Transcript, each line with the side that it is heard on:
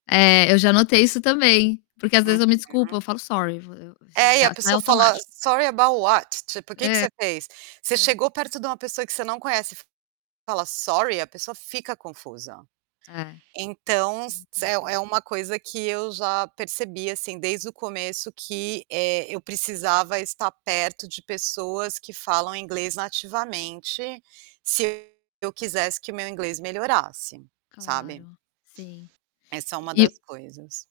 left: É, eu já notei isso também, porque às vezes eu me
right: Uhum.
left: desculpa, eu falo: "Sorry." Eu eu assim,
right: É, e
left: já
right: a
left: sai
right: pessoa fala:
left: automático.
right: "Sorry about what?" ti tipo, que que
left: Eh
right: você fez? Você
left: é.
right: chegou perto de uma pessoa que você não conhece e, fala: "Sorry." a pessoa fica confusa.
left: É, é
right: Então, se é
left: verdade.
right: é uma coisa que eu já percebi assim, desde o começo que, eh, eu precisava estar perto de pessoas que falam inglês nativamente, se eu quisesse que o meu inglês melhorasse, sabe?
left: Claro, sim.
right: Essa é uma das
left: Eh
right: coisas.